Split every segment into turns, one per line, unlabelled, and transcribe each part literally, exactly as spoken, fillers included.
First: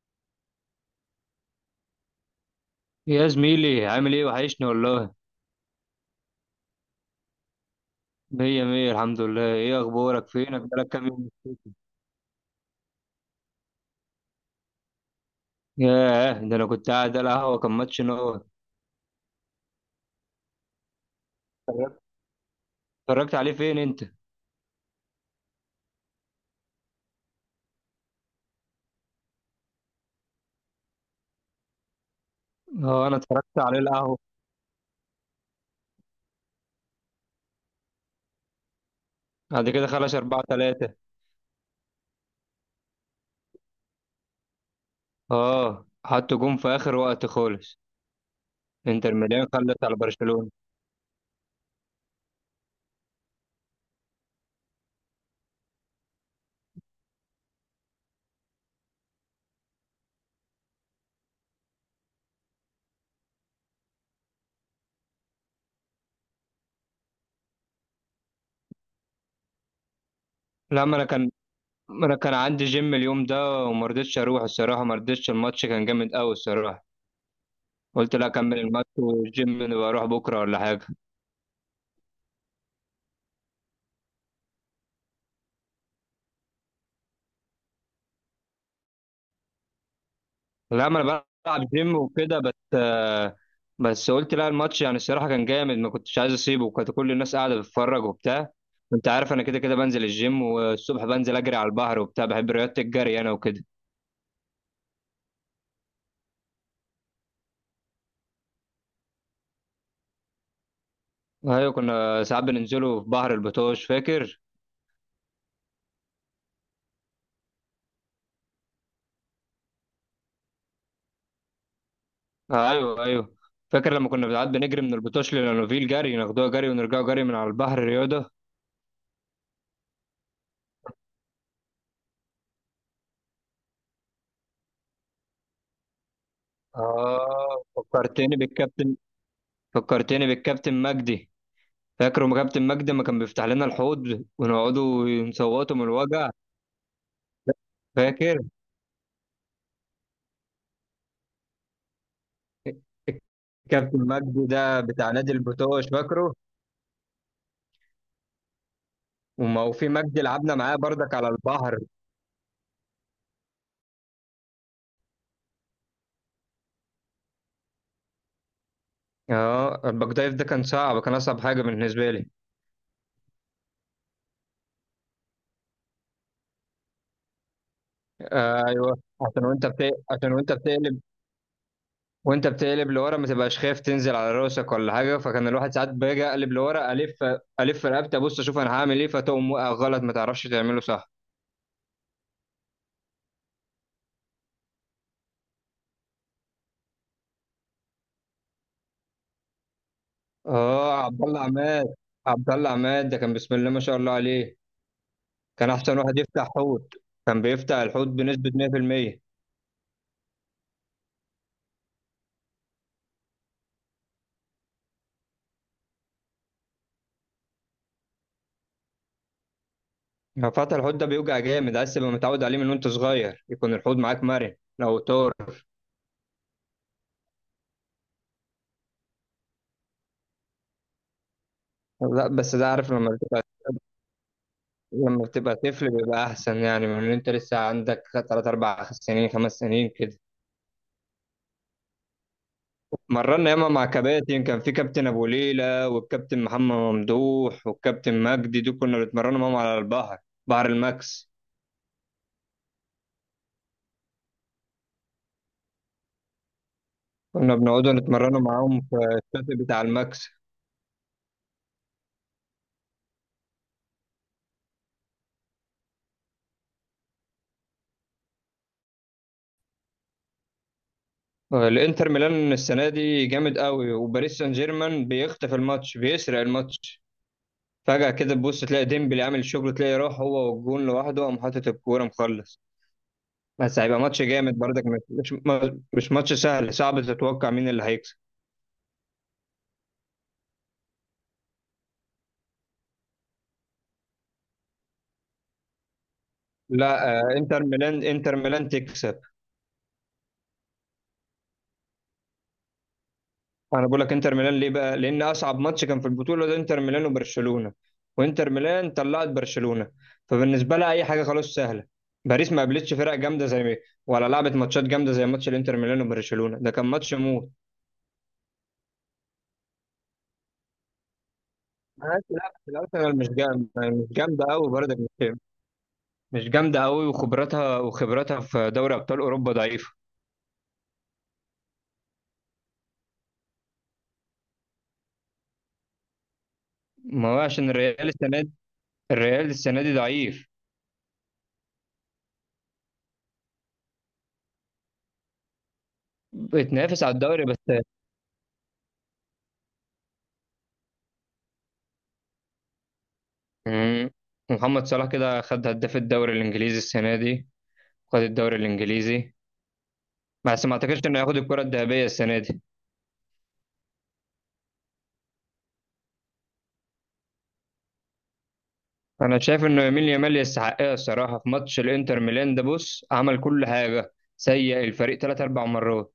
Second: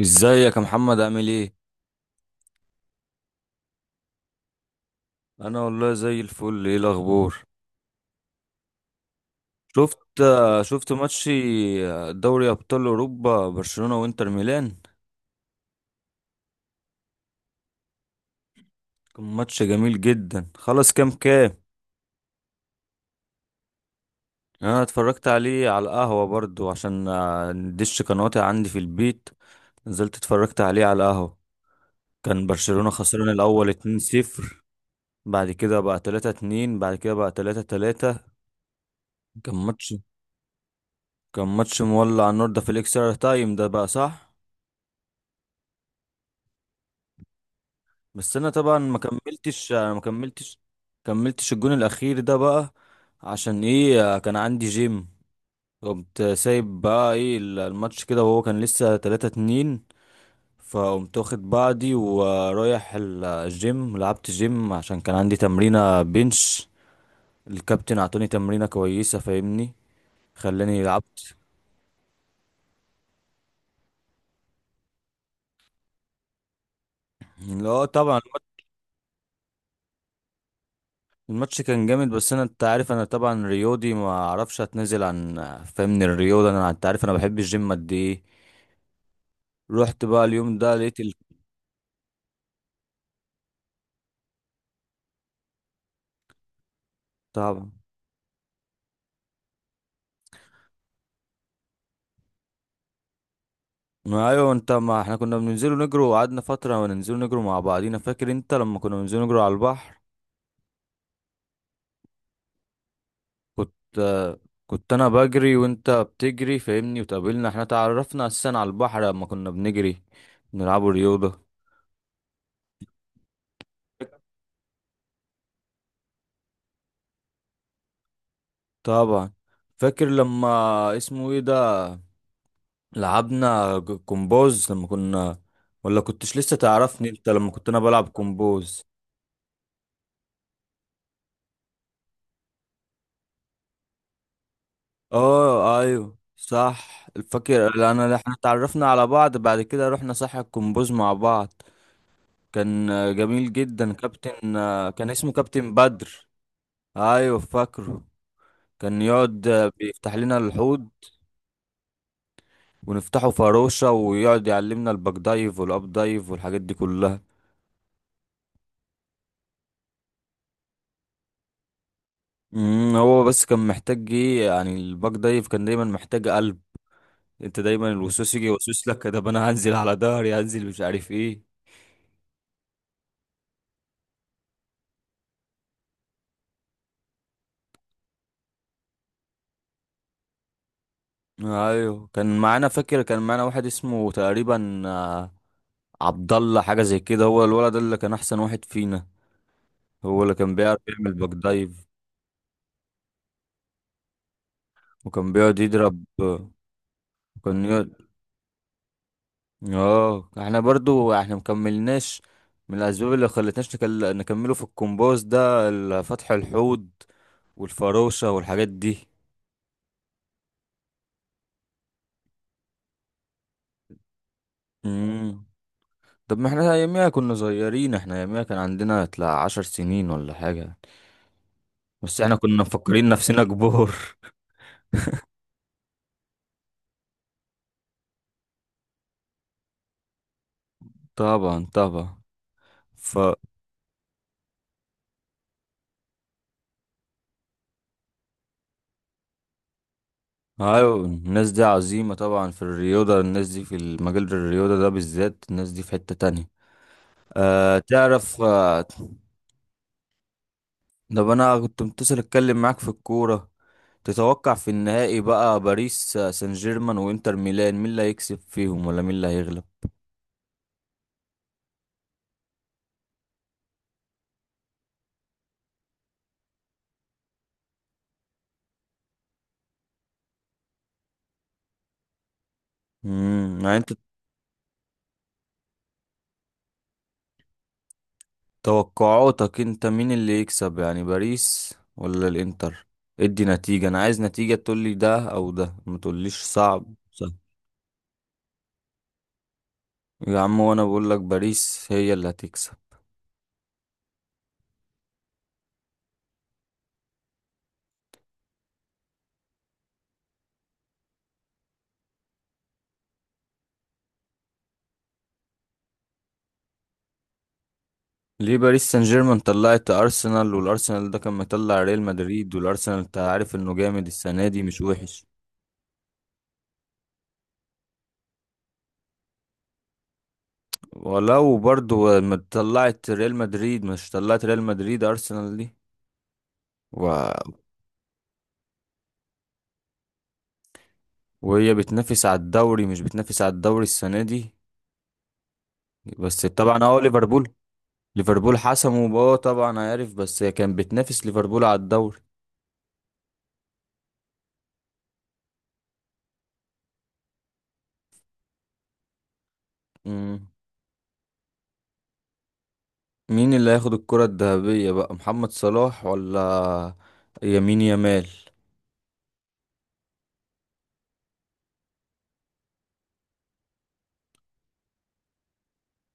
ازيك يا محمد؟ عامل ايه؟
يا زميلي، عامل ايه؟ وحشني والله.
انا والله زي الفل. ايه الاخبار؟
مية مية، الحمد لله. ايه
شفت
اخبارك؟ فينك بقالك
شفت
كام
ماتش.
يوم مختفي؟
آه، دوري ابطال اوروبا، برشلونة وانتر ميلان.
ياه، ده انا كنت قاعد على القهوة، كان ماتش نور.
كان ماتش جميل جدا. خلاص، كام كام؟
اتفرجت اتفرجت عليه فين انت؟
انا اتفرجت عليه على القهوة برضو، عشان آه، الدش كان قاطع عندي في البيت. نزلت اتفرجت عليه على القهوة. كان برشلونة
اه، انا
خسران
اتفرجت
الاول
عليه القهوة.
اتنين صفر، بعد كده بقى تلاته اتنين، بعد كده بقى ثلاثة ثلاثة. كان
بعد كده
ماتش
خلص اربعة تلاتة.
كان ماتش مولع النور ده، في الاكسترا تايم ده بقى، صح.
اه، حط جون في اخر وقت خالص.
بس انا طبعا ما
انتر ميلان
كملتش
خلص على
ما
برشلونة.
كملتش كملتش الجون الاخير ده بقى. عشان ايه؟ كان عندي جيم. قمت سايب بقى ايه الماتش كده، وهو كان لسه تلاته اتنين. فقمت واخد بعضي ورايح ال- الجيم، لعبت جيم عشان كان عندي تمرينة بنش. الكابتن اعطاني تمرينة كويسة، فاهمني، خلاني
لا ما انا كان
لعبت.
ما انا كان عندي جيم اليوم ده، وما رضيتش اروح الصراحة، ما رضيتش. الماتش كان جامد قوي الصراحة.
لا
قلت
طبعا.
لا، اكمل الماتش، والجيم نبقى اروح بكرة ولا حاجة.
الماتش كان جامد، بس انا انت عارف انا طبعا رياضي، ما اعرفش اتنازل عن، فاهمني، الرياضه. انا انت عارف انا بحب الجيم قد ايه. رحت بقى اليوم ده
لا،
لقيت
ما
ال-
انا بلعب جيم وكده، بس آه، بس قلت لا، الماتش يعني الصراحه كان جامد، ما كنتش عايز اسيبه، وكانت كل الناس قاعده
طبعا.
بتتفرج وبتاع. انت عارف انا كده كده بنزل الجيم، والصبح بنزل اجري على البحر وبتاع. بحب رياضه الجري انا وكده.
ما ايوه انت، ما احنا كنا بننزلوا نجروا وقعدنا فترة وننزلوا نجروا مع بعضينا، فاكر انت لما كنا بننزلوا نجروا على البحر؟
ايوه، كنا ساعات بننزلوا في بحر
كنت
البطوش،
آه،
فاكر؟
كنت انا بجري وانت بتجري، فاهمني، وتقابلنا. احنا تعرفنا اساسا على البحر لما كنا بنجري، بنلعبوا رياضة.
آه، ايوه ايوه. فاكر لما كنا ساعات بنجري من البطوش للانوفيل جري، ناخدوها جري ونرجعوا جري من على البحر رياضه.
طبعا. فاكر لما اسمه ايه ده، لعبنا ج- كومبوز لما كنا، ولا كنتش لسه تعرفني انت لما
اه،
كنت انا بلعب
فكرتني
كومبوز؟
بالكابتن. فكرتني بالكابتن مجدي. فاكر ما كابتن مجدي ما كان بيفتح لنا الحوض، ونقعدوا نصوتوا
اه
من
ايوه
الوجع؟
صح الفكر، لان احنا
فاكر
اتعرفنا على بعض بعد كده رحنا ساحة الكومبوز مع بعض. كان آه، جميل جدا
كابتن مجدي
كابتن،
ده
آه، كان
بتاع
اسمه
نادي
كابتن
البتوش،
بدر.
فاكره؟
ايوه فاكره. كان يقعد
وما
آه،
وفي
بيفتح
مجدي
لنا
لعبنا معاه
الحوض،
بردك على البحر.
ونفتحه فروشة، ويقعد يعلمنا الباك دايف والاب دايف والحاجات دي كلها.
اه، الباك دايف ده كان صعب، كان اصعب حاجه بالنسبه لي.
امم هو بس كان محتاج ايه يعني؟ الباك دايف كان دايما محتاج قلب. انت دايما الوسوس يجي
آه
يوسوس
ايوه،
لك، ده
عشان
انا
وانت
هنزل
بت...
على
عشان
ظهري،
وانت
هنزل مش
بتقلب،
عارف ايه.
وانت بتقلب لورا ما تبقاش خايف تنزل على راسك ولا حاجه، فكان الواحد ساعات باجي اقلب لورا الف الف رقبتي، ابص اشوف انا هعمل ايه، فتقوم واقع غلط، ما تعرفش تعمله صح.
ايوه كان معانا، فاكر كان معانا واحد اسمه تقريبا آه، عبد الله، حاجه زي كده. هو الولد ده اللي كان احسن واحد فينا، هو اللي كان بيعرف
اه،
يعمل
عبد
باك
الله عماد.
دايف.
عبد الله عماد ده كان بسم الله ما شاء الله عليه.
وكان بيقعد
كان احسن
يضرب،
واحد يفتح حوت، كان
وكان
بيفتح
يقعد.
الحوت بنسبة مية في المية.
اه احنا برضو احنا مكملناش. من الاسباب اللي خلتناش نكل... نكمله في الكومبوز ده، ال- فتح الحوض والفروشه والحاجات دي.
لو فتح الحوت ده بيوجع جامد، عايز تبقى متعود عليه من وانت صغير، يكون الحوت معاك مرن لو طار.
امم. طب ما احنا اياميها كنا صغيرين، احنا اياميها كان عندنا تلا عشر سنين ولا حاجه. بس
لا
احنا
بس
كنا
ده عارف
مفكرين
لما بتبقى
نفسنا كبار.
لما بتبقى طفل بيبقى احسن، يعني من ان انت لسه عندك تلات اربع سنين خمس سنين كده.
طبعا طبعا. ف
مرنا ياما مع كباتن، كان في كابتن ابو ليلى، والكابتن محمد ممدوح، والكابتن مجدي، دول كنا بنتمرنوا معاهم على البحر، بحر
أيوة،
الماكس.
الناس دي عظيمة طبعا في الرياضة. الناس دي في المجال الرياضة ده بالذات، الناس دي في حتة تانية.
كنا
أه
بنقعدوا
تعرف،
نتمرنوا معاهم
آه،
في الشاطئ بتاع الماكس.
طب أنا كنت متصل أتكلم معاك في الكورة. تتوقع في النهائي بقى، باريس آه، سان جيرمان وإنتر ميلان، مين اللي هيكسب فيهم ولا مين اللي هيغلب؟
الانتر ميلان السنه دي جامد قوي، وباريس سان جيرمان بيخطف الماتش، بيسرق الماتش. فجاه كده تبص تلاقي ديمبلي عامل شغل، تلاقي راح هو والجون لوحده، قام حاطط الكوره، مخلص.
امم يعني
بس
أنت
هيبقى ماتش جامد برضك. مش مش ماتش سهل، صعب تتوقع مين اللي هيكسب.
توقعاتك أنت، مين اللي يكسب يعني، باريس ولا الإنتر؟ ادي نتيجة، أنا عايز نتيجة، تقولي ده أو ده، ما تقوليش صعب.
لا آه، انتر ميلان. انتر ميلان تكسب.
يا عم وانا بقول لك باريس هي اللي هتكسب.
انا بقول لك انتر ميلان ليه بقى؟ لان اصعب ماتش كان في البطوله ده انتر ميلان وبرشلونه، وانتر ميلان طلعت برشلونه، فبالنسبه لها اي حاجه خلاص سهله. باريس ما قابلتش فرق جامده زي ما ولا لعبت ماتشات جامده زي ماتش الانتر ميلان وبرشلونه، ده كان ماتش موت.
ليه؟ باريس سان جيرمان طلعت ارسنال، والارسنال ده كان مطلع ريال
ماشي، لا
مدريد،
بس
والارسنال انت
الارسنال مش
عارف انه
جامده،
جامد
مش جامده
السنه دي،
قوي
مش
برضه
وحش.
مش مش جامده قوي، وخبراتها وخبراتها في دوري ابطال اوروبا ضعيفه.
ولو برضو ما طلعت ريال مدريد، مش طلعت ريال مدريد ارسنال دي
ما
و...
هو عشان الريال السنه دي، الريال السنه دي ضعيف.
وهي بتنافس على الدوري، مش بتنافس على الدوري السنه دي. بس طبعا اه
بتنافس على الدوري
ليفربول
بس.
ليفربول حسموا، اه طبعا عارف، بس هي كانت بتنافس ليفربول على الدوري.
مم. محمد صلاح كده خد هداف الدوري الانجليزي السنه دي، خد الدوري الانجليزي.
مم.
بس ما اعتقدش انه ياخد الكره الذهبيه السنه دي.
مين اللي هياخد الكرة الذهبية بقى، محمد صلاح ولا يمين يامال؟
انا شايف انه يمين يامال يستحقها الصراحه. في ماتش الانتر ميلان ده بص، عمل كل حاجه، سيء الفريق ثلاث اربع مرات،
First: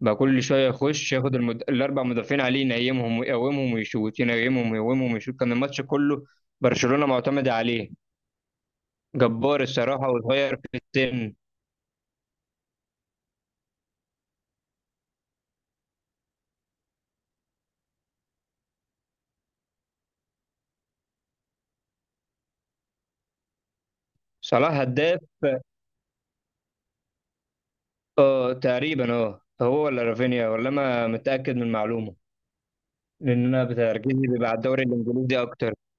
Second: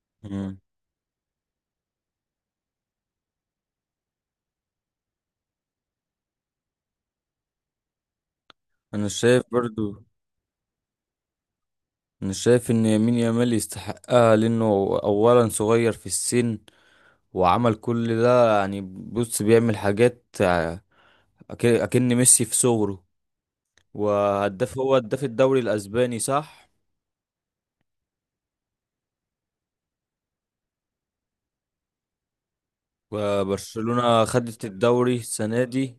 بقى كل
مم.
شويه يخش ياخد المد... الاربع مدافعين عليه ينيمهم ويقومهم ويشوت، ينيمهم ويقومهم ويشوت، كان الماتش كله برشلونه معتمده عليه.
انا شايف
جبار
برضو.
الصراحه، وصغير في السن.
انا شايف ان يمين يامال يستحقها، لانه اولا صغير في السن، وعمل كل ده، يعني بص بيعمل حاجات ع- أك- اكن ميسي في صغره.
صلاح
وهداف، هو
هداف،
هداف الدوري الاسباني صح.
اه تقريبا، اه هو ولا رافينيا، ولا انا متاكد من المعلومه، لان انا بتركيزي
وبرشلونة
بيبقى على
خدت
الدوري
الدوري
الانجليزي
السنة
اكتر.
دي.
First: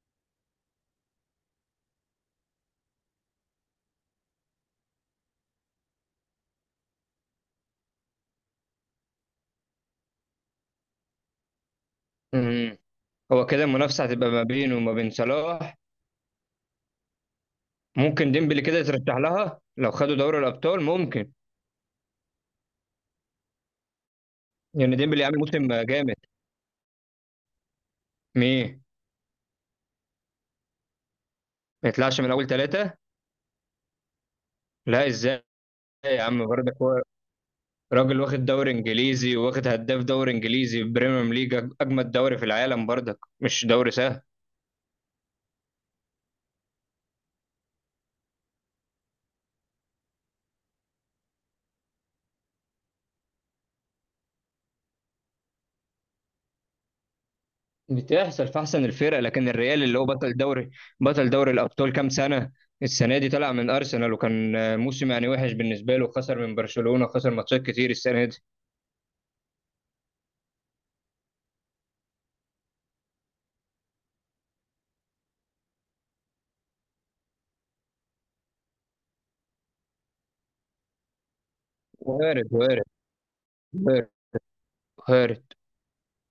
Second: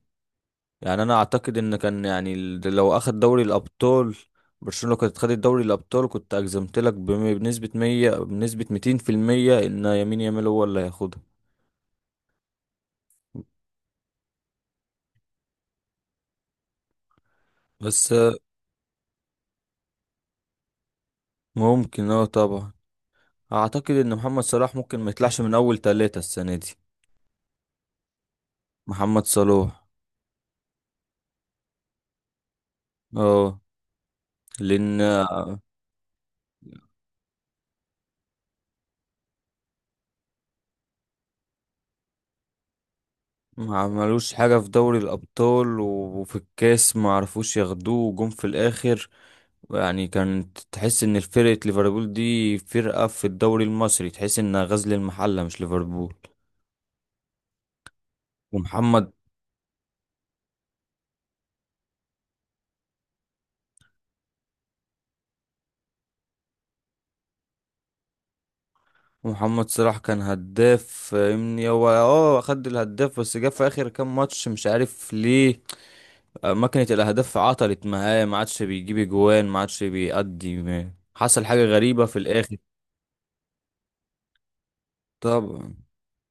يعني انا اعتقد ان كان يعني ال- لو اخد دوري الابطال، برشلونة لو كانت خدت دوري الابطال كنت اجزمت لك بم- بنسبة مية، بنسبة ميتين في المية ان يمين يامال هو اللي هياخدها.
امم هو كده المنافسه هتبقى ما بينه وما بين صلاح.
بس
ممكن
آه،
ديمبلي كده يترشح لها لو خدوا دوري الابطال، ممكن،
ممكن اه طبعا. اعتقد ان محمد صلاح
لان
ممكن ما
ديمبلي عامل
يطلعش من
موسم
اول
جامد.
ثلاثة السنة دي.
مين؟
محمد صلاح،
ما يطلعش من اول ثلاثه؟
اه، لان
لا
آه،
ازاي؟ يا عم برضك هو راجل واخد دوري انجليزي، واخد هداف دوري انجليزي بريمير ليج، اجمد دوري في العالم برضك، مش
ما
دوري سهل.
عملوش حاجة في دوري الابطال و- وفي الكاس، ما عرفوش ياخدوه، وجم في الاخر. يعني كانت تحس ان فرقة ليفربول دي فرقة في الدوري المصري، تحس انها غزل المحلة مش ليفربول.
بتحصل في احسن
ومحمد
الفرق، لكن الريال اللي هو بطل دوري، بطل دوري الابطال كام سنه، السنه دي طلع من ارسنال، وكان آه، موسم يعني وحش بالنسبه له، خسر من برشلونه، خسر ماتشات كتير السنه دي.
ومحمد صلاح كان هداف، فاهمني، هو اه خد الهداف، بس جه في اخر كام ماتش مش عارف ليه. آه، ماكينة الاهداف عطلت معاه، ما عادش بيجيب اجوان، ما عادش بيأدي، ما- حصل حاجة غريبة في
وارد،
الاخر.
وارد، وارد، وارد.
طبعا.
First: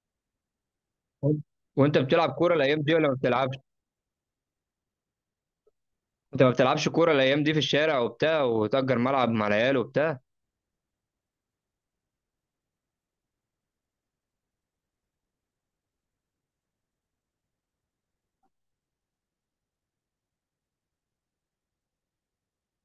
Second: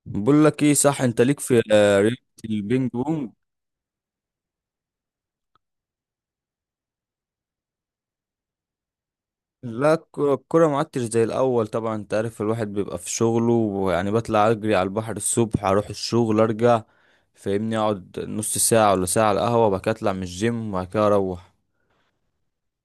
بقول لك ايه صح، انت ليك في
وانت
آه، رياضة
بتلعب كوره الايام
البينج
دي، ولا ما
بونج؟
بتلعبش؟ انت ما بتلعبش كوره الايام دي في الشارع وبتاع، وتأجر ملعب مع العيال
لا،
وبتاع؟
الكرة الكرة ما عدتش زي الأول. طبعا أنت عارف، الواحد بيبقى في شغله، ويعني بطلع أجري على البحر الصبح، أروح الشغل، أرجع، فاهمني، أقعد نص ساعة ولا ساعة على القهوة، وبعد كده أطلع من الجيم، وبعد كده أروح.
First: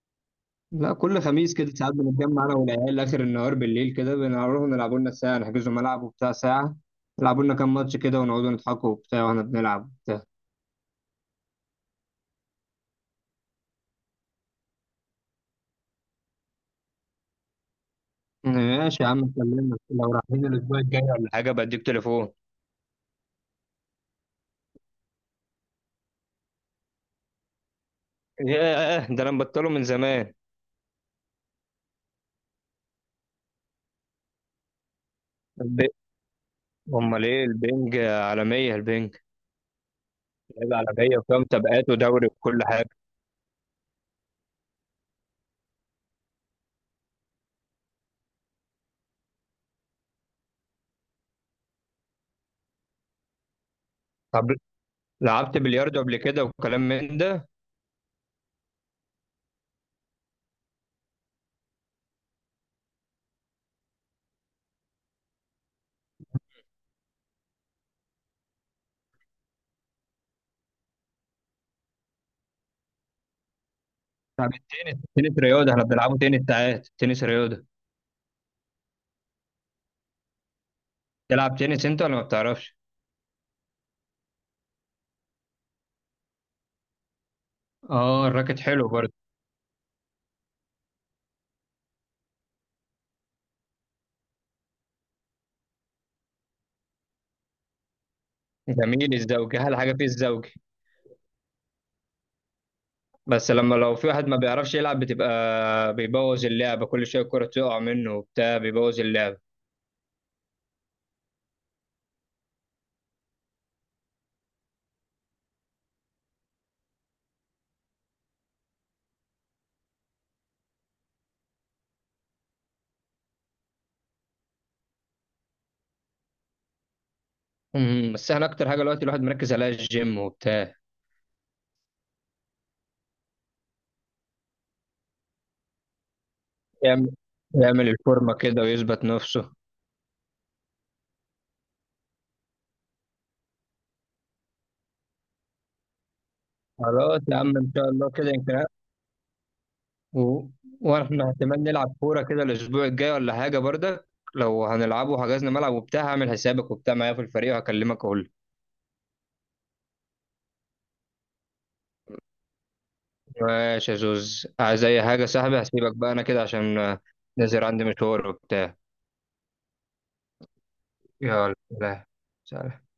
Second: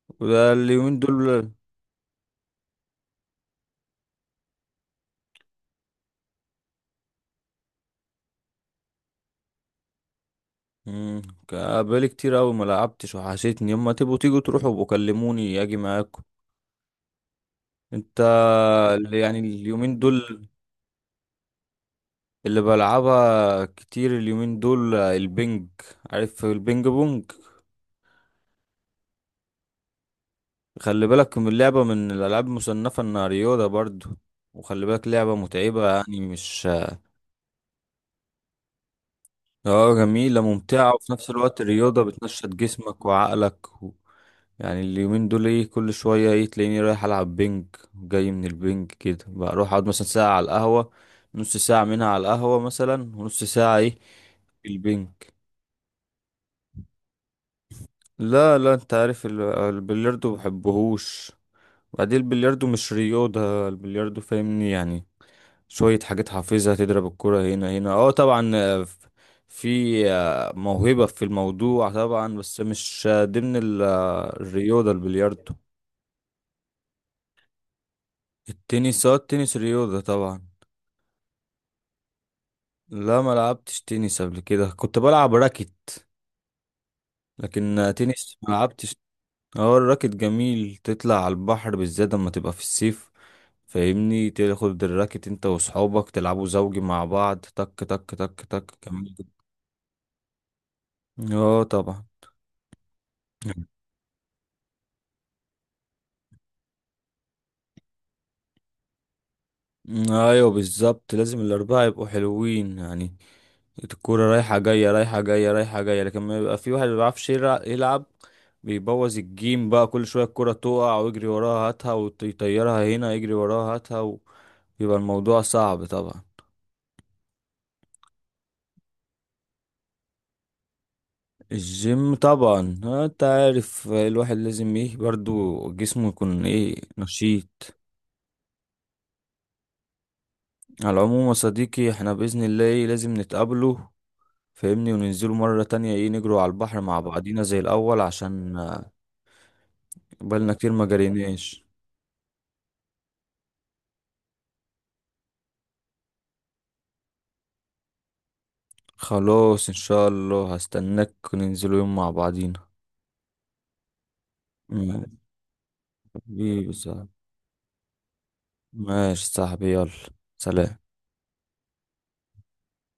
وده
لا،
اليومين
كل
دول.
خميس كده ساعات بنتجمع انا والعيال اخر النهار بالليل كده، بنروح نلعبوا لنا ساعه، نحجزوا ملعب وبتاع ساعه، يلعبوا لنا كام ماتش كده، ونقعدوا نضحكوا وبتاع واحنا بنلعب.
مم، كا- بقالي كتير أوي ما لعبتش، وحشتني، يما تبقوا تيجوا تروحوا وكلموني أجي معاكم. أنت،
ماشي يا
اللي-
عم،
يعني
كلمني
اليومين
لو رايحين
دول
الاسبوع الجاي ولا حاجه، بديك تليفون.
اللي بلعبها كتير اليومين دول، البنج، عارف البنج بونج؟
ياه، ده انا مبطله من زمان.
خلي بالك من اللعبة، من الألعاب المصنفة إنها رياضة برضو. وخلي بالك لعبة
الب-
متعبة يعني، مش...
امال ايه؟ البنج عالميه، البنج
اه جميلة
لعبه
ممتعة، وفي
عالميه،
نفس
وفيها
الوقت
مسابقات
الرياضة
ودوري
بتنشط
وكل حاجه.
جسمك وعقلك و... يعني اليومين دول ايه، كل شوية ايه تلاقيني رايح ألعب بينج. جاي من البينج كده بروح أقعد مثلا ساعة على القهوة، نص ساعة منها على القهوة مثلا ونص ساعة ايه،
طب
في البينج.
لعبت بلياردو قبل كده وكلام من ده؟
لا لا، انت عارف ال- البلياردو مبحبهوش. بعدين البلياردو مش رياضة. البلياردو فاهمني، يعني شوية حاجات حافظها، تضرب الكرة هنا هنا، اه طبعا، آه، ف- في آه، موهبة في الموضوع طبعا، بس مش آه، ضمن ال- آه،
طب
الرياضة
التنس، تنس
البلياردو.
رياضه، احنا بنلعبه تنس ساعات، تنس رياضه.
التنس اه التنس رياضة طبعا.
تلعب تنس انت ولا ما بتعرفش؟
لا ما لعبتش تنس قبل كده، كنت بلعب راكت. لكن آه،
اه،
تنس ما
الراكت حلو
لعبتش.
برضه.
اه الراكت جميل، تطلع على البحر بالذات لما تبقى في الصيف. فاهمني، تاخد الراكت انت واصحابك تلعبوا زوجي مع بعض، تك تك تك تك
جميل
كمان.
الزوجي، احلى حاجه فيه الزوجي.
اه طبعا.
بس لما لو في واحد ما بيعرفش يلعب، بتبقى بيبوظ اللعبه، كل شويه الكره تقع منه وبتاع، بيبوظ اللعبه.
ايوه بالظبط، لازم الاربعه يبقوا حلوين يعني. الكوره رايحه جايه، رايحه جايه، رايحه جايه، لكن ما يبقى في واحد ما بيعرفش يلع- يلعب. بيبوظ الجيم بقى، كل شويه الكوره تقع ويجري وراها هاتها ويطيرها هنا، يجري وراها هاتها. ويبقى الموضوع صعب طبعا.
أمم، بس احنا اكتر حاجه دلوقتي الواحد مركز عليها الجيم وبتاع.
الجيم طبعا، آه، انت عارف الواحد لازم ايه، برضو جسمه يكون ايه،
يعمل
نشيط.
يعمل الفورمه كده ويثبت نفسه.
على العموم يا صديقي، احنا بإذن الله ايه لازم نتقابله، فاهمني، وننزلوا مرة تانية ايه، نجروا على البحر مع
خلاص يا
بعضينا
عم،
زي
ان شاء
الأول،
الله كده يمكن.
عشان آه،
و...
بقالنا كتير ما
واحنا
جريناش.
احتمال نلعب كوره كده الاسبوع الجاي ولا حاجه برضك، لو هنلعبه وحجزنا ملعب وبتاع، هعمل حسابك وبتاع معايا في الفريق، وهكلمك اقول.
خلاص إن شاء الله، هستناك وننزلوا يوم مع بعضينا.
ماشي يا زوز، عايز اي
مم.
حاجه يا صاحبي؟ هسيبك بقى انا كده
حبيبي
عشان آه،
صاحبي،
نازل عندي مشوار وبتاع.
ماشي صاحبي، يلا، سلام.
يلا سلام. سلام.